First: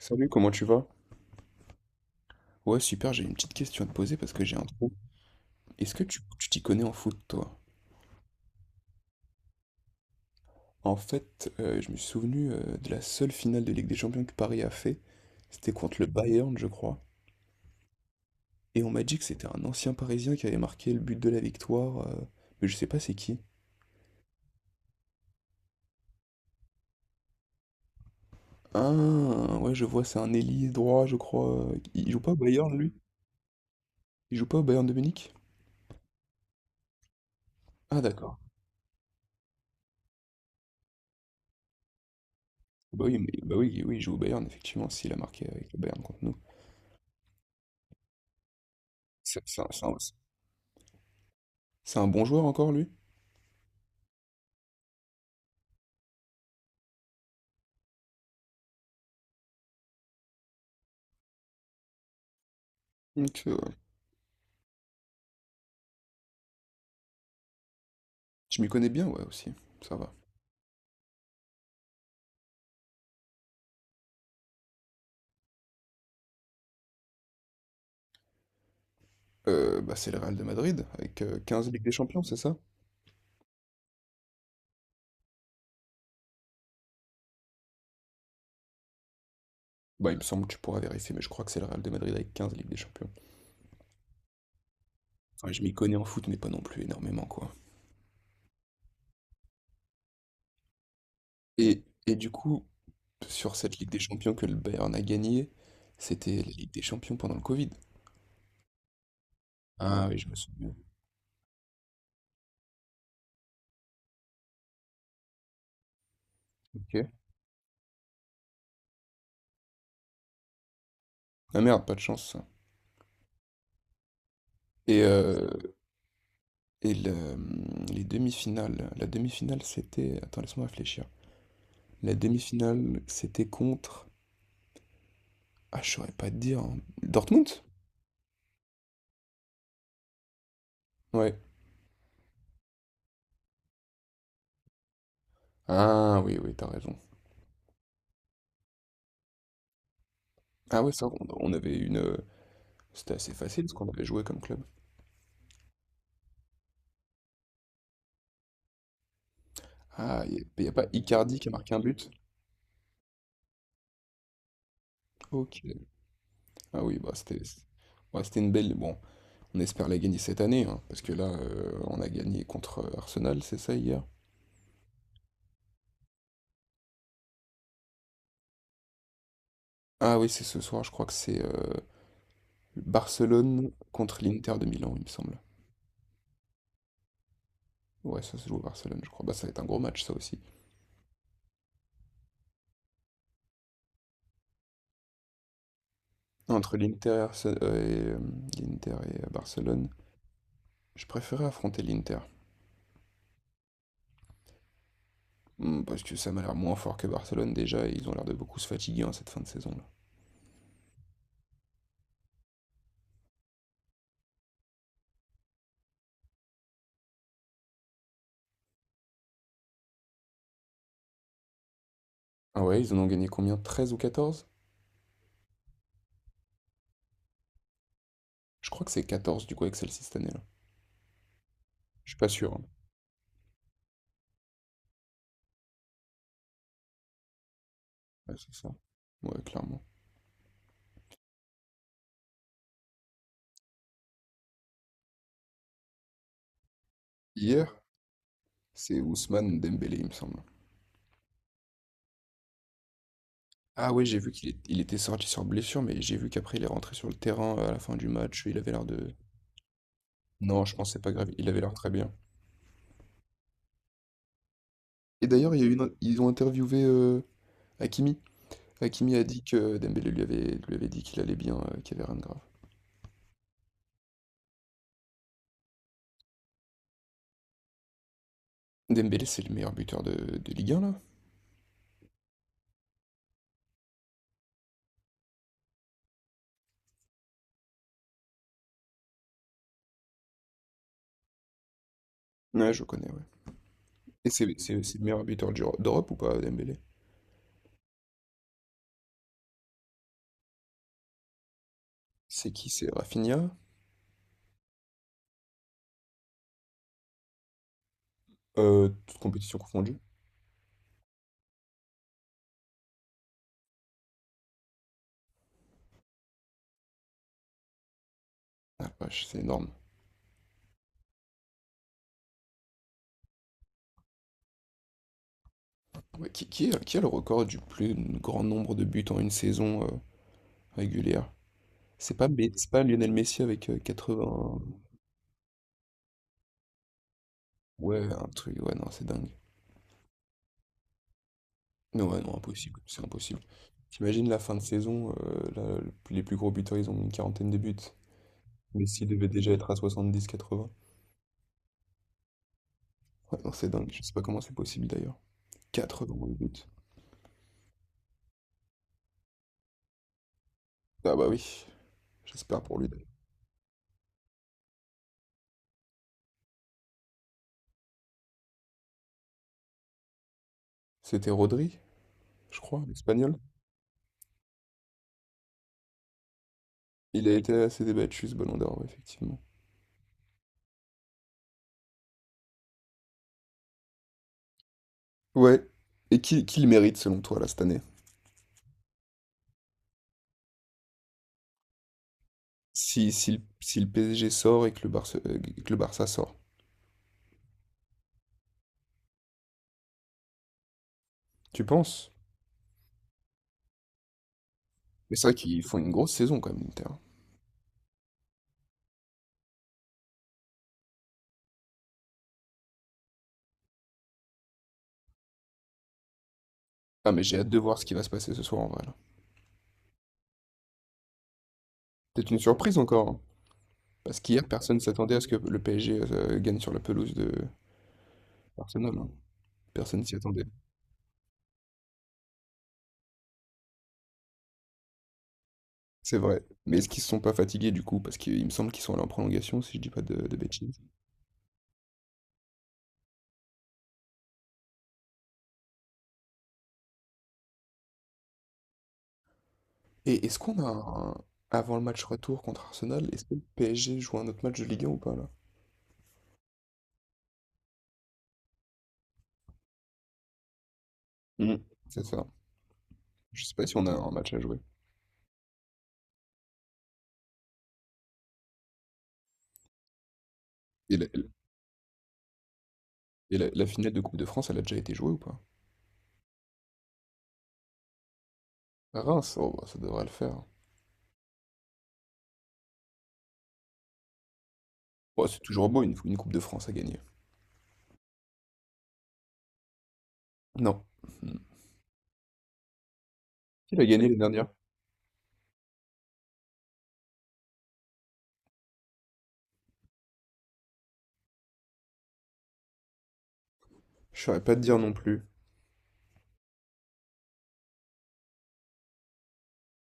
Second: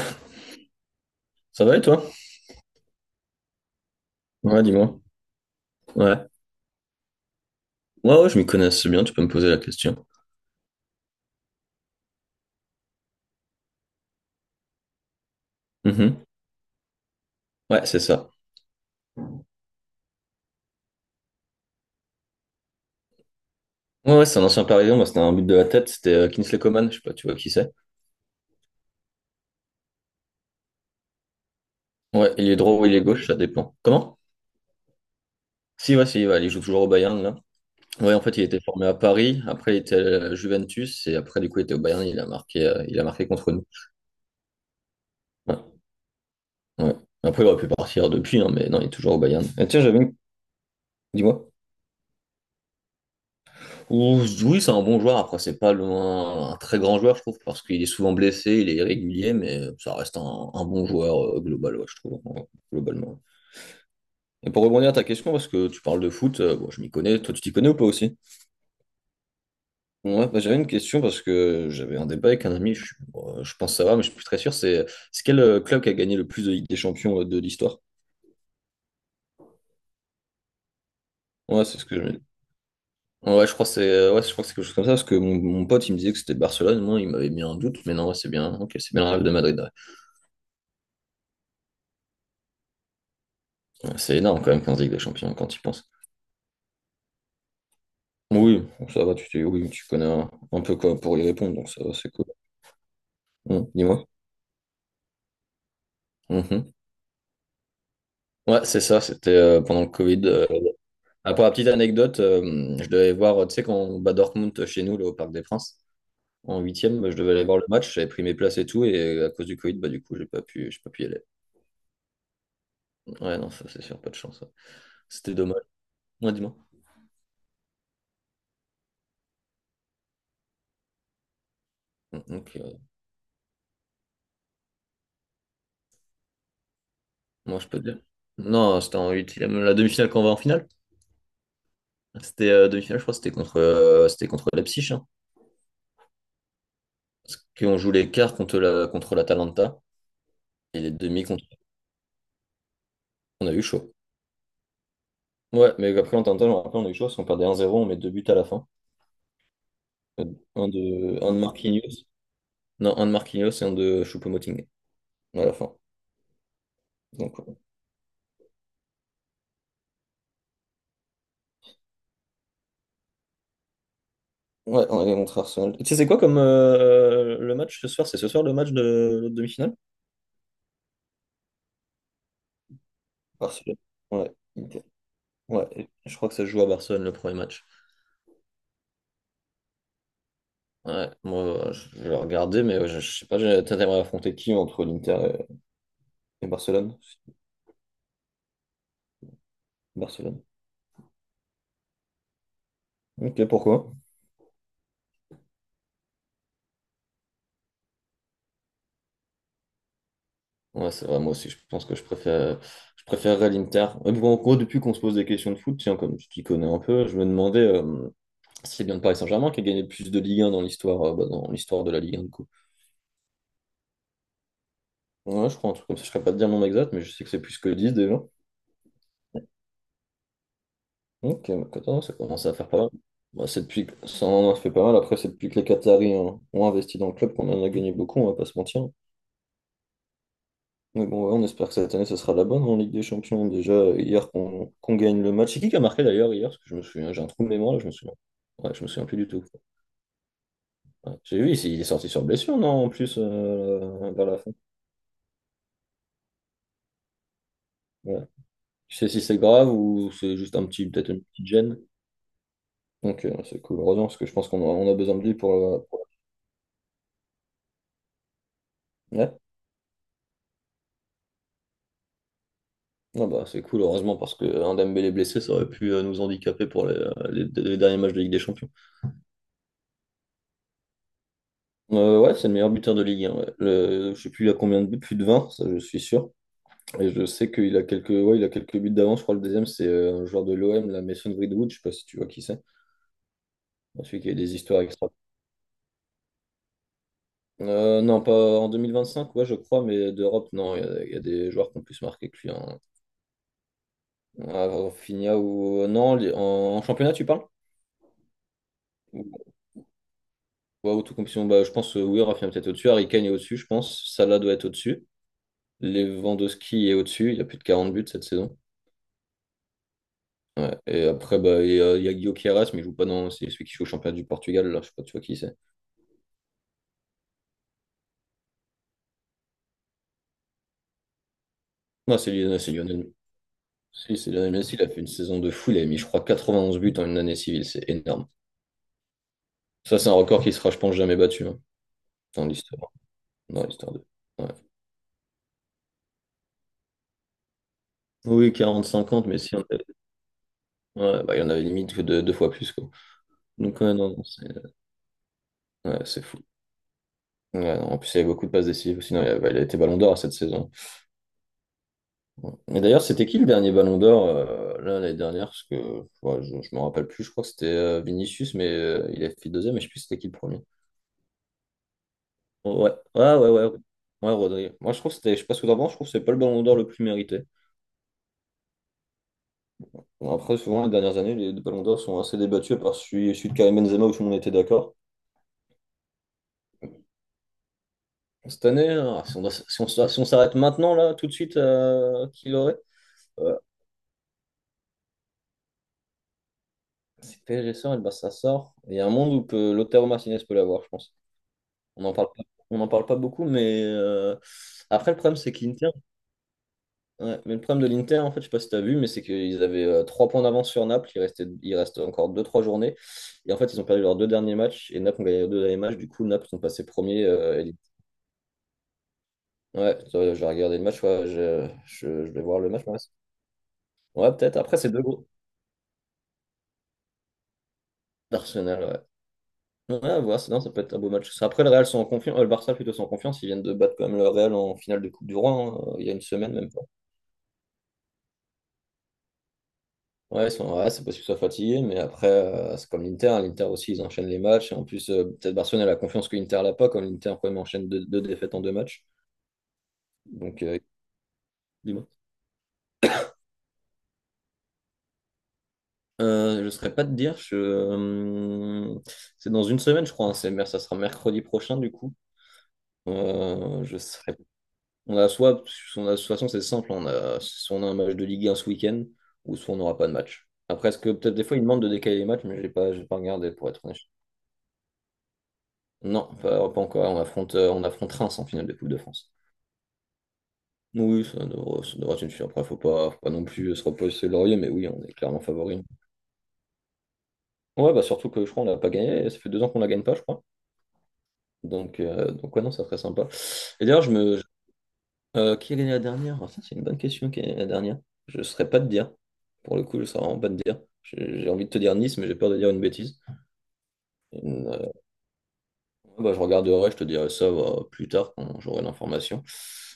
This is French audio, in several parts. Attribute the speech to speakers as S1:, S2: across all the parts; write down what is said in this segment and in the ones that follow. S1: Salut, comment tu vas?
S2: Ça va et toi?
S1: Ouais, super, j'ai une petite question à te poser parce que j'ai un
S2: Ouais,
S1: trou.
S2: dis-moi.
S1: Est-ce que tu
S2: Ouais.
S1: tu t'y connais en foot, toi?
S2: Ouais, ouais, je m'y connais assez bien, tu peux me poser la question.
S1: En fait, je me suis souvenu de la seule finale de Ligue des Champions que Paris a fait. C'était contre le
S2: Mhm.
S1: Bayern, je crois.
S2: Ouais, c'est ça.
S1: Et on m'a dit que c'était un ancien Parisien qui avait marqué le but de la victoire. Mais je sais pas c'est qui.
S2: Ouais, ouais, c'est un ancien parisien, moi c'était un but de la tête, c'était Kingsley Coman, je sais pas, tu vois qui c'est.
S1: Ah, ouais, je vois, c'est un ailier droit, je crois. Il joue pas
S2: Ouais,
S1: au
S2: il est droit
S1: Bayern,
S2: ou
S1: lui?
S2: il est gauche, ça dépend. Comment?
S1: Il joue pas au Bayern de Munich?
S2: Si, ouais, si, ouais, il joue toujours au Bayern, là.
S1: Ah,
S2: Ouais, en
S1: d'accord.
S2: fait, il était formé à Paris, après il était à la Juventus, et après, du coup, il était au Bayern, il a
S1: Bah oui,
S2: marqué contre nous.
S1: oui, il joue au Bayern, effectivement, s'il a marqué
S2: Ouais,
S1: avec le Bayern contre nous.
S2: ouais. Après, il aurait pu partir depuis, hein, mais non, il est toujours au
S1: C'est
S2: Bayern.
S1: c'est un,
S2: Et tiens,
S1: c'est un
S2: j'avais une... Dis-moi.
S1: c'est un bon joueur encore, lui?
S2: Oui, c'est un bon joueur. Après, c'est pas loin, un très grand joueur, je trouve, parce qu'il est souvent blessé, il est irrégulier, mais ça reste un bon joueur global, ouais, je trouve, ouais, globalement.
S1: Ok, ouais.
S2: Et pour rebondir à ta question, parce que tu parles de foot, bon, je m'y connais, toi tu t'y connais ou pas aussi?
S1: Je m'y connais bien, ouais, aussi. Ça va.
S2: Ouais, bah, j'avais une question parce que j'avais un débat avec un ami, bon, je pense savoir, mais je suis plus très sûr, c'est quel club qui a gagné le plus de Ligue des Champions de l'histoire?
S1: Bah, c'est le Real de Madrid avec
S2: Ouais,
S1: 15
S2: c'est
S1: Ligues
S2: ce
S1: des
S2: que je me
S1: Champions,
S2: dis.
S1: c'est ça?
S2: Ouais, je crois que c'est je crois que c'est quelque chose comme ça, parce que mon pote il me disait que c'était Barcelone, moi il m'avait mis un doute, mais non, ouais, c'est bien, ok, c'est bien le Real de Madrid. Ouais.
S1: Bah, il me semble que tu pourras vérifier, mais je crois que c'est le Real de Madrid avec 15 Ligues des Champions.
S2: C'est énorme quand même 15 Ligues des Champions quand
S1: Enfin,
S2: tu y
S1: je m'y
S2: penses.
S1: connais en foot, mais pas non plus énormément, quoi.
S2: Oui, bon, ça va, oui, tu connais un peu quoi pour y répondre, donc
S1: Et,
S2: ça va, c'est
S1: et
S2: cool.
S1: du coup, sur cette Ligue des
S2: Dis-moi.
S1: Champions que le Bayern a gagnée, c'était la Ligue
S2: Mhm.
S1: des Champions pendant le Covid.
S2: Ouais, c'est ça, c'était pendant le
S1: Ah oui,
S2: Covid.
S1: je me souviens.
S2: Ah, pour la petite anecdote, je devais aller voir, tu sais, quand on bat Dortmund chez nous, là, au Parc des Princes, en huitième,
S1: Ok.
S2: bah, je devais aller voir le match, j'avais pris mes places et tout, et à cause du Covid, bah, du coup, j'ai pas pu y aller.
S1: Ah merde, pas de chance, ça.
S2: Ouais, non, ça, c'est sûr, pas de chance. Ouais.
S1: Et,
S2: C'était
S1: euh,
S2: dommage. Ouais, dis-moi.
S1: et le- les demi-finales. La demi-finale, c'était. Attends, laisse-moi réfléchir. La
S2: Donc,
S1: demi-finale, c'était contre. Ah, je saurais pas te dire. Dortmund?
S2: moi, je peux te dire. Non, c'était en huitième, la demi-finale qu'on va en finale.
S1: Ouais.
S2: C'était demi-finale, je crois, c'était c'était contre Leipzig, hein.
S1: Ah oui, oui, t'as raison.
S2: Puis on joue les quarts contre contre l'Atalanta et
S1: Ah
S2: les
S1: ouais, ça,
S2: demi
S1: on,
S2: contre.
S1: on avait une. C'était assez
S2: On a eu
S1: facile ce qu'on
S2: chaud.
S1: avait joué comme club.
S2: Ouais, mais après, en je me rappelle, on a eu chaud parce qu'on perdait 1-0, on met deux buts à la fin.
S1: Ah,
S2: Euh,
S1: y a pas
S2: Un
S1: Icardi
S2: de
S1: qui a marqué un
S2: Marquinhos.
S1: but?
S2: Non, un de Marquinhos et un de Choupo-Moting à la
S1: Ok.
S2: fin.
S1: Ah oui, bah
S2: Donc,
S1: c'était.
S2: ouais.
S1: Ouais, c'était une belle. Bon, on espère la gagner cette année, hein, parce que là, on a gagné contre Arsenal, c'est ça hier?
S2: Ouais, on est contre Arsenal. Tu sais, c'est quoi comme le match ce soir? C'est ce soir le match de l'autre demi-finale?
S1: Ah oui, c'est ce soir, je crois que c'est Barcelone
S2: Barcelone.
S1: contre
S2: Ouais,
S1: l'Inter de
S2: ok.
S1: Milan, il me semble.
S2: Ouais, et je crois que ça se joue à Barcelone le premier match.
S1: Ouais, ça se joue à Barcelone, je crois. Bah, ça va être un gros match, ça aussi.
S2: Ouais, moi, je vais regarder, mais ouais, je sais pas, t'aimerais affronter qui entre l'Inter et
S1: Entre
S2: Barcelone?
S1: l'Inter et, et, l'Inter et Barcelone.
S2: Barcelone.
S1: Je préférais affronter l'Inter.
S2: Ok, pourquoi?
S1: Parce que ça m'a l'air moins fort que Barcelone déjà et ils ont l'air de beaucoup se fatiguer en cette fin de saison-là.
S2: Ouais, c'est vrai, moi aussi, je pense que je préfère, je préférerais l'Inter. Mais bon, en gros, depuis qu'on se pose des questions de foot, tiens, comme tu t'y connais un peu, je me demandais si c'est bien le Paris Saint-Germain qui a gagné le plus de Ligue un dans l'histoire dans l'histoire de la Ligue un du coup.
S1: Ah ouais, ils en ont gagné combien? 13 ou 14.
S2: Ouais, je crois un truc comme ça, je ne saurais pas te dire le nombre exact, mais je sais que c'est plus que 10 déjà.
S1: Je crois que c'est 14 du coup avec celle-ci cette année-là.
S2: Ok, bah, 14,
S1: Je
S2: ça
S1: suis pas
S2: commence
S1: sûr,
S2: à
S1: hein.
S2: faire pas mal. Bah, c'est depuis que... Ça en a fait pas mal. Après, c'est depuis que les Qataris hein, ont investi dans le club qu'on en a gagné beaucoup, on va
S1: Ouais,
S2: pas
S1: c'est
S2: se
S1: ça.
S2: mentir.
S1: Ouais, clairement.
S2: Mais bon, ouais, on espère que cette année, ça sera la bonne en Ligue des Champions. Déjà, hier, qu'on gagne le match. C'est qui a marqué d'ailleurs hier? Parce que je me souviens, j'ai un trou de
S1: Hier,
S2: mémoire là, je me souviens. Ouais, je me
S1: c'est
S2: souviens plus du tout.
S1: Ousmane Dembélé, il me semble.
S2: Ouais. J'ai vu, il est sorti sur blessure, non, en plus,
S1: Ah ouais, j'ai
S2: vers
S1: vu
S2: la
S1: qu'il
S2: fin.
S1: est- il était sorti sur blessure, mais j'ai vu qu'après il est rentré sur le terrain à la fin du
S2: Ouais.
S1: match. Il avait l'air
S2: Je sais
S1: de.
S2: si c'est grave ou c'est juste
S1: Non,
S2: un
S1: je pense
S2: petit,
S1: que c'est
S2: peut-être
S1: pas
S2: une
S1: grave.
S2: petite
S1: Il avait l'air
S2: gêne.
S1: très bien.
S2: Donc, c'est cool. Heureusement, parce que je pense on a besoin de
S1: Et
S2: lui pour...
S1: d'ailleurs, il y a eu
S2: pour...
S1: ils ont interviewé Hakimi. Hakimi a
S2: Ouais.
S1: dit que Dembélé lui avait dit qu'il allait bien, qu'il y avait rien de grave.
S2: Ah bah, c'est cool, heureusement, parce que un Dembélé blessé, ça aurait pu nous handicaper pour les derniers matchs de Ligue des Champions.
S1: Dembélé, c'est le meilleur buteur de Ligue 1, là?
S2: Ouais, c'est le meilleur buteur de Ligue 1. Ouais. Je sais plus il a combien de buts, plus de 20 ça je suis sûr. Et je sais qu'il a il a quelques buts d'avance. Je crois que le deuxième, c'est un joueur de l'OM, la Mason Greenwood, je sais pas si tu vois qui c'est.
S1: Ouais, je connais, ouais.
S2: Celui
S1: Et
S2: qui a
S1: c'est
S2: des
S1: c'est-
S2: histoires
S1: c'est le
S2: extra.
S1: meilleur buteur d'Europe ou pas, Dembélé?
S2: Non, pas en 2025, ouais, je crois, mais d'Europe, non, il y a des joueurs qui ont plus marqué que lui.
S1: C'est qui? C'est Rafinha?
S2: À Rafinha ou. Non, en championnat, tu parles?
S1: Toutes compétitions confondues?
S2: Wow, autocompétition, bah, je pense, oui, Rafinha est peut-être au-dessus. Harry Kane est au-dessus, je pense. Salah doit être au-dessus. Lewandowski est au-dessus. Il a plus de 40 buts cette saison.
S1: Ah, la vache, c'est énorme.
S2: Ouais. Et après, bah, il y a Guillaume Queiroz, mais il joue pas dans. C'est celui qui joue au championnat du Portugal, là. Je sais pas, tu vois qui c'est.
S1: Ouais, qui a le record du plus grand nombre de buts en une saison régulière? C'est
S2: Non,
S1: pas,
S2: c'est
S1: Me-
S2: Lionel,
S1: c'est
S2: c'est
S1: pas
S2: Lionel.
S1: Lionel Messi avec
S2: Si, c'est Lionel
S1: 80?
S2: Messi. Il a fait une saison de fou. Il a mis, je crois, 91 buts en une année civile. C'est
S1: Ouais,
S2: énorme.
S1: un truc, ouais, non, c'est dingue.
S2: Ça, c'est un record qui sera, je pense, jamais battu hein,
S1: Non, ouais, non,
S2: dans
S1: impossible,
S2: l'histoire.
S1: c'est impossible.
S2: Dans l'histoire de.
S1: T'imagines la
S2: Ouais.
S1: fin de saison, là, les plus gros buteurs, ils ont une quarantaine de buts.
S2: Oui,
S1: Messi
S2: 40-50,
S1: devait
S2: mais
S1: déjà
S2: si on
S1: être à
S2: avait-
S1: 70-80.
S2: ouais, bah, il y en avait limite que deux, deux fois plus, quoi.
S1: Ouais, non, c'est
S2: Donc,
S1: dingue.
S2: ouais,
S1: Je sais
S2: non,
S1: pas
S2: non,
S1: comment
S2: c'est
S1: c'est possible d'ailleurs.
S2: ouais,
S1: Quatre
S2: c'est
S1: dans le
S2: fou.
S1: but.
S2: Ouais, non, en plus, il y avait beaucoup de passes décisives. Sinon, il a été Ballon d'Or cette saison.
S1: Ah bah oui,
S2: Ouais.
S1: j'espère pour
S2: Et
S1: lui
S2: d'ailleurs,
S1: d'ailleurs.
S2: c'était qui le dernier Ballon d'Or là l'année dernière? Parce que ouais, je ne me rappelle plus. Je crois que c'était Vinicius, mais il a fait deuxième. Mais je sais plus c'était qui le premier.
S1: C'était Rodri, je
S2: Oh,
S1: crois,
S2: ouais, ouais,
S1: l'espagnol.
S2: ouais, ouais. Ouais, Rodri. Moi, je trouve que c'était, je sais pas ce que t'en penses, je trouve que c'est pas le Ballon d'Or le plus
S1: Il a
S2: mérité.
S1: été assez débattu ce Ballon d'Or, ouais, effectivement.
S2: Bon, après, souvent, les dernières années, les Ballons d'Or sont assez débattus par celui de Karim Benzema où tout le monde était d'accord.
S1: Ouais. Et qui le mérite selon toi là cette année?
S2: Cette année, hein, si on doit- si on- si on s'arrête maintenant, là, tout de suite, qui l'aurait?
S1: Si, si, le-
S2: Euh,
S1: si le PSG sort et que le Barça sort.
S2: C'est très récent, et ben, ça sort. Il y a un monde l'auteur Martinez peut l'avoir, je pense.
S1: Tu
S2: On
S1: penses?
S2: n'en parle pas, on n'en parle pas beaucoup, mais après,
S1: Mais
S2: le
S1: c'est vrai
S2: problème, c'est
S1: qu'ils font
S2: qu'Inter,
S1: une grosse saison quand même, l'Inter.
S2: ouais, mais le problème de l'Inter, en fait, je sais pas si tu as vu, mais c'est qu'ils avaient trois points d'avance sur Naples. Il reste encore deux, trois journées. Et en fait, ils ont perdu leurs deux derniers matchs, et Naples ont gagné leurs deux derniers matchs. Du coup, Naples sont passés
S1: Ah mais
S2: premiers.
S1: j'ai hâte de voir ce qui va se passer ce soir en vrai là.
S2: Ouais, j'ai regardé le match, ouais,
S1: Peut-être
S2: je
S1: une
S2: vais voir le
S1: surprise
S2: match. Ouais,
S1: encore, hein. Parce
S2: ouais,
S1: qu'hier,
S2: peut-être. Après,
S1: personne
S2: c'est deux
S1: s'attendait à ce
S2: gros.
S1: que le PSG gagne sur la pelouse de Barcelone,
S2: D'Arsenal,
S1: hein.
S2: ouais.
S1: Personne
S2: Ouais,
S1: s'y
S2: à voir,
S1: attendait.
S2: non, ça peut être un beau match. Après, le Real sont en confiance, le Barça plutôt sont en confiance, ils viennent de battre quand même le Real en finale de Coupe du Roi, hein, il y a
S1: C'est
S2: une
S1: vrai.
S2: semaine même
S1: Mais
S2: pas.
S1: est-ce qu'ils se sont pas fatigués du coup? Parce qu'il me semble qu'ils sont allés en prolongation, si je dis pas de
S2: Ouais,
S1: bêtises.
S2: ouais, c'est possible qu'ils soient fatigués, mais après, c'est comme l'Inter, hein, l'Inter aussi, ils enchaînent les matchs, et en plus, peut-être Barcelone a la confiance que l'Inter l'a pas, comme l'Inter quand même enchaîne deux défaites en deux matchs.
S1: Et est-ce qu'on
S2: Donc,
S1: a avant le match
S2: dis-moi.
S1: retour contre Arsenal, est-ce que le PSG joue un autre match de Ligue 1 ou pas là?
S2: Je ne saurais pas te dire, je... c'est dans une semaine, je crois, hein, ça sera mercredi
S1: Mhm.
S2: prochain, du
S1: C'est
S2: coup.
S1: ça. Je sais pas si on a
S2: Je ne
S1: un match
S2: saurais
S1: à jouer.
S2: On a soit, de toute façon, c'est simple, on a, soit on a un match de Ligue 1 ce week-end, ou soit on n'aura pas de match. Après,
S1: Et
S2: est-ce
S1: la,
S2: que peut-être des fois, ils demandent de décaler les matchs, mais j'ai pas
S1: et la-
S2: regardé
S1: la
S2: pour être
S1: finale
S2: honnête.
S1: de Coupe de France, elle a déjà été jouée ou pas?
S2: Non, pas encore. On affronte Reims en finale de Coupe de
S1: À
S2: France.
S1: Reims, oh, bah, ça devrait le faire.
S2: Oui, ça devrait être une suite. Après, faut pas non plus se reposer sur le laurier, mais oui, on est
S1: Bon, c'est
S2: clairement
S1: toujours beau
S2: favori.
S1: une Coupe de France à gagner.
S2: Ouais, bah surtout que je crois qu'on l'a pas gagné. Ça fait deux ans qu'on la gagne pas, je crois.
S1: Non. Hmm.
S2: Donc, ouais, non, c'est très sympa.
S1: Qui
S2: Et
S1: l'a
S2: d'ailleurs,
S1: gagné les dernières?
S2: Quelle est la dernière? Ah, ça, c'est une bonne question. Quelle est la dernière? Je ne saurais pas te dire. Pour le coup, je ne saurais vraiment pas te dire. J'ai envie de te dire Nice, mais j'ai peur de dire une bêtise.
S1: Je saurais pas te
S2: Une,
S1: dire
S2: euh,
S1: non plus.
S2: ouais, bah, je regarderai, je te dirai ça bah, plus tard quand j'aurai l'information.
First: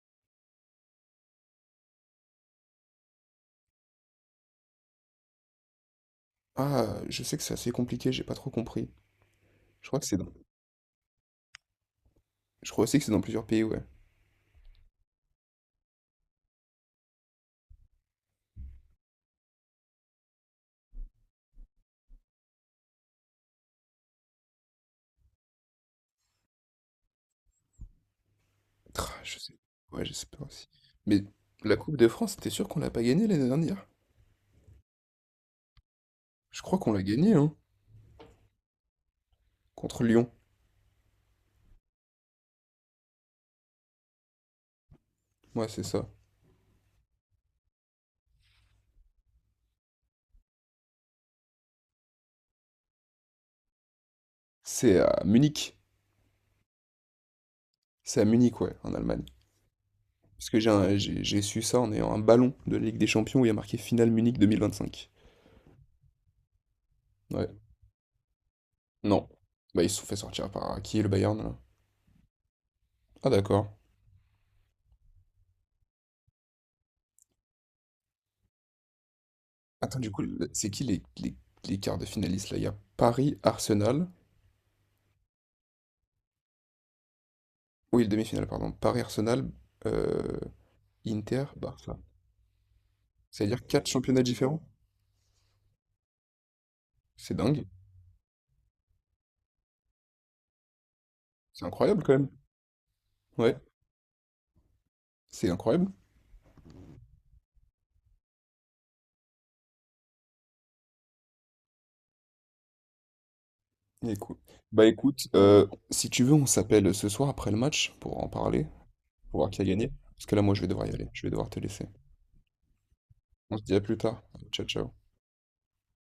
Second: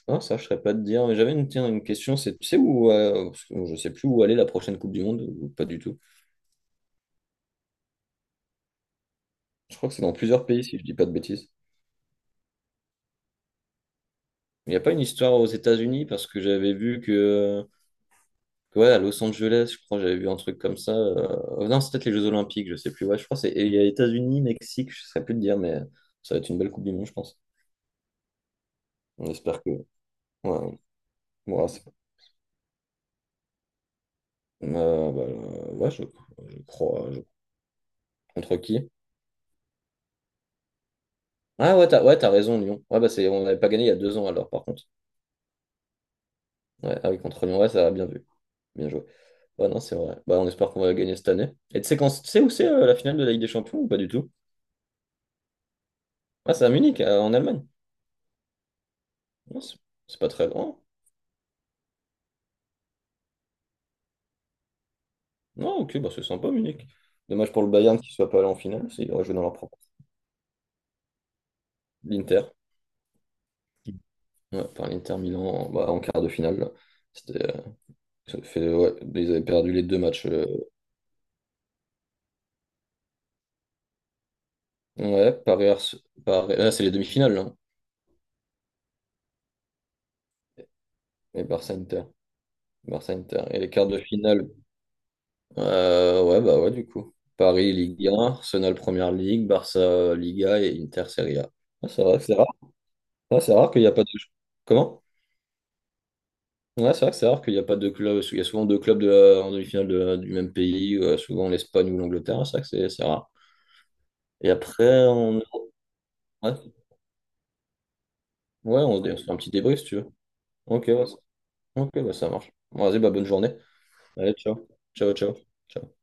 S2: Non, ça, je ne saurais pas te dire. Mais j'avais une, tiens, une question, c'est tu sais où, parce que je sais plus où aller la prochaine Coupe du Monde, ou pas du tout.
S1: Ah, je sais que c'est assez compliqué, j'ai pas trop compris.
S2: Je
S1: Je
S2: crois que
S1: crois
S2: c'est
S1: que
S2: dans
S1: c'est dans.
S2: plusieurs pays, si je dis pas de bêtises.
S1: Je crois aussi que c'est dans plusieurs pays, ouais.
S2: Il n'y a pas une histoire aux États-Unis, parce que j'avais vu que ouais, à Los Angeles, je crois, j'avais vu un truc comme ça. Non, c'est peut-être les Jeux Olympiques, je sais plus. Ouais, je crois que c'est et il y a États-Unis, Mexique, je ne saurais plus te dire, mais ça va être une belle Coupe du Monde, je pense.
S1: Tra,
S2: On
S1: je sais.
S2: espère que.
S1: Ouais, j'espère aussi.
S2: Ouais,
S1: Mais
S2: ouais,
S1: la
S2: c'est-
S1: Coupe de France, t'es sûr qu'on l'a pas gagnée l'année dernière?
S2: ouais,
S1: Je
S2: je
S1: crois qu'on l'a
S2: crois.
S1: gagnée, hein?
S2: Contre qui?
S1: Contre Lyon.
S2: Ah ouais, t'as raison, Lyon. Ouais, bah, c'est... On n'avait pas gagné il y a deux ans alors, par contre.
S1: Ouais, c'est ça.
S2: Ouais, ah oui, contre Lyon, ouais, ça a bien vu. Bien joué. Ouais, non, c'est vrai. Bah, on espère qu'on va gagner cette année. Et tu sais quand... tu sais où c'est la finale de la Ligue des Champions ou pas du tout?
S1: C'est à Munich.
S2: Ah, c'est à Munich, en Allemagne.
S1: C'est à Munich, ouais, en Allemagne.
S2: Non, c'est c'est pas très
S1: Parce que j'ai
S2: loin.
S1: un- j'ai su ça en ayant un ballon de la Ligue des Champions où il y a marqué Finale Munich 2025.
S2: Non, ok, bah c'est sympa, Munich.
S1: Ouais.
S2: Dommage pour le Bayern qui ne soit pas allé en finale, s'ils auraient
S1: Non.
S2: joué dans leur propre.
S1: Bah, ils se sont fait sortir par qui, le Bayern, là?
S2: L'Inter,
S1: Ah, d'accord.
S2: ouais, par l'Inter Milan en, bah, en quart de finale. Là. C'était, ça fait, ouais, ils avaient perdu les deux
S1: Attends, du coup,
S2: matchs.
S1: c'est qui les quarts de finalistes, là? Il y a Paris-Arsenal.
S2: Ouais, c'est les demi-finales, là, hein.
S1: Oui, le demi-finale, pardon. Paris-Arsenal, euh,
S2: Et
S1: Inter, Barça.
S2: Barça-Inter. Barça-Inter. Et
S1: C'est-à-dire
S2: les quarts
S1: quatre
S2: de
S1: championnats
S2: finale,
S1: différents?
S2: ouais, du coup.
S1: C'est dingue.
S2: Paris, Ligue 1, Arsenal, Première Ligue, Barça, Liga et Inter, Serie A.
S1: C'est
S2: Ah,
S1: incroyable quand même.
S2: c'est rare. Ah, c'est
S1: Ouais,
S2: rare qu'il n'y a pas de... Comment?
S1: c'est incroyable.
S2: Ouais, c'est vrai que c'est rare qu'il n'y a pas de club. Il y a souvent deux clubs en demi-finale du même pays, souvent l'Espagne ou l'Angleterre. C'est vrai que c'est rare.
S1: Écoute.
S2: Et
S1: Bah
S2: après,
S1: écoute,
S2: on,
S1: si tu veux, on
S2: ouais,
S1: s'appelle ce soir après le match pour en parler,
S2: ouais, on se fait un
S1: pour voir
S2: petit
S1: qui a
S2: débrief si
S1: gagné.
S2: tu veux.
S1: Parce que là, moi, je vais
S2: Ok,
S1: devoir y
S2: ouais,
S1: aller. Je vais devoir te laisser.
S2: ok, bah, ça marche. Bon, vas-y, bah, bonne journée.
S1: On se dit à plus tard.
S2: Allez,
S1: Ciao,
S2: ciao.
S1: ciao.
S2: Ciao, ciao. Ciao.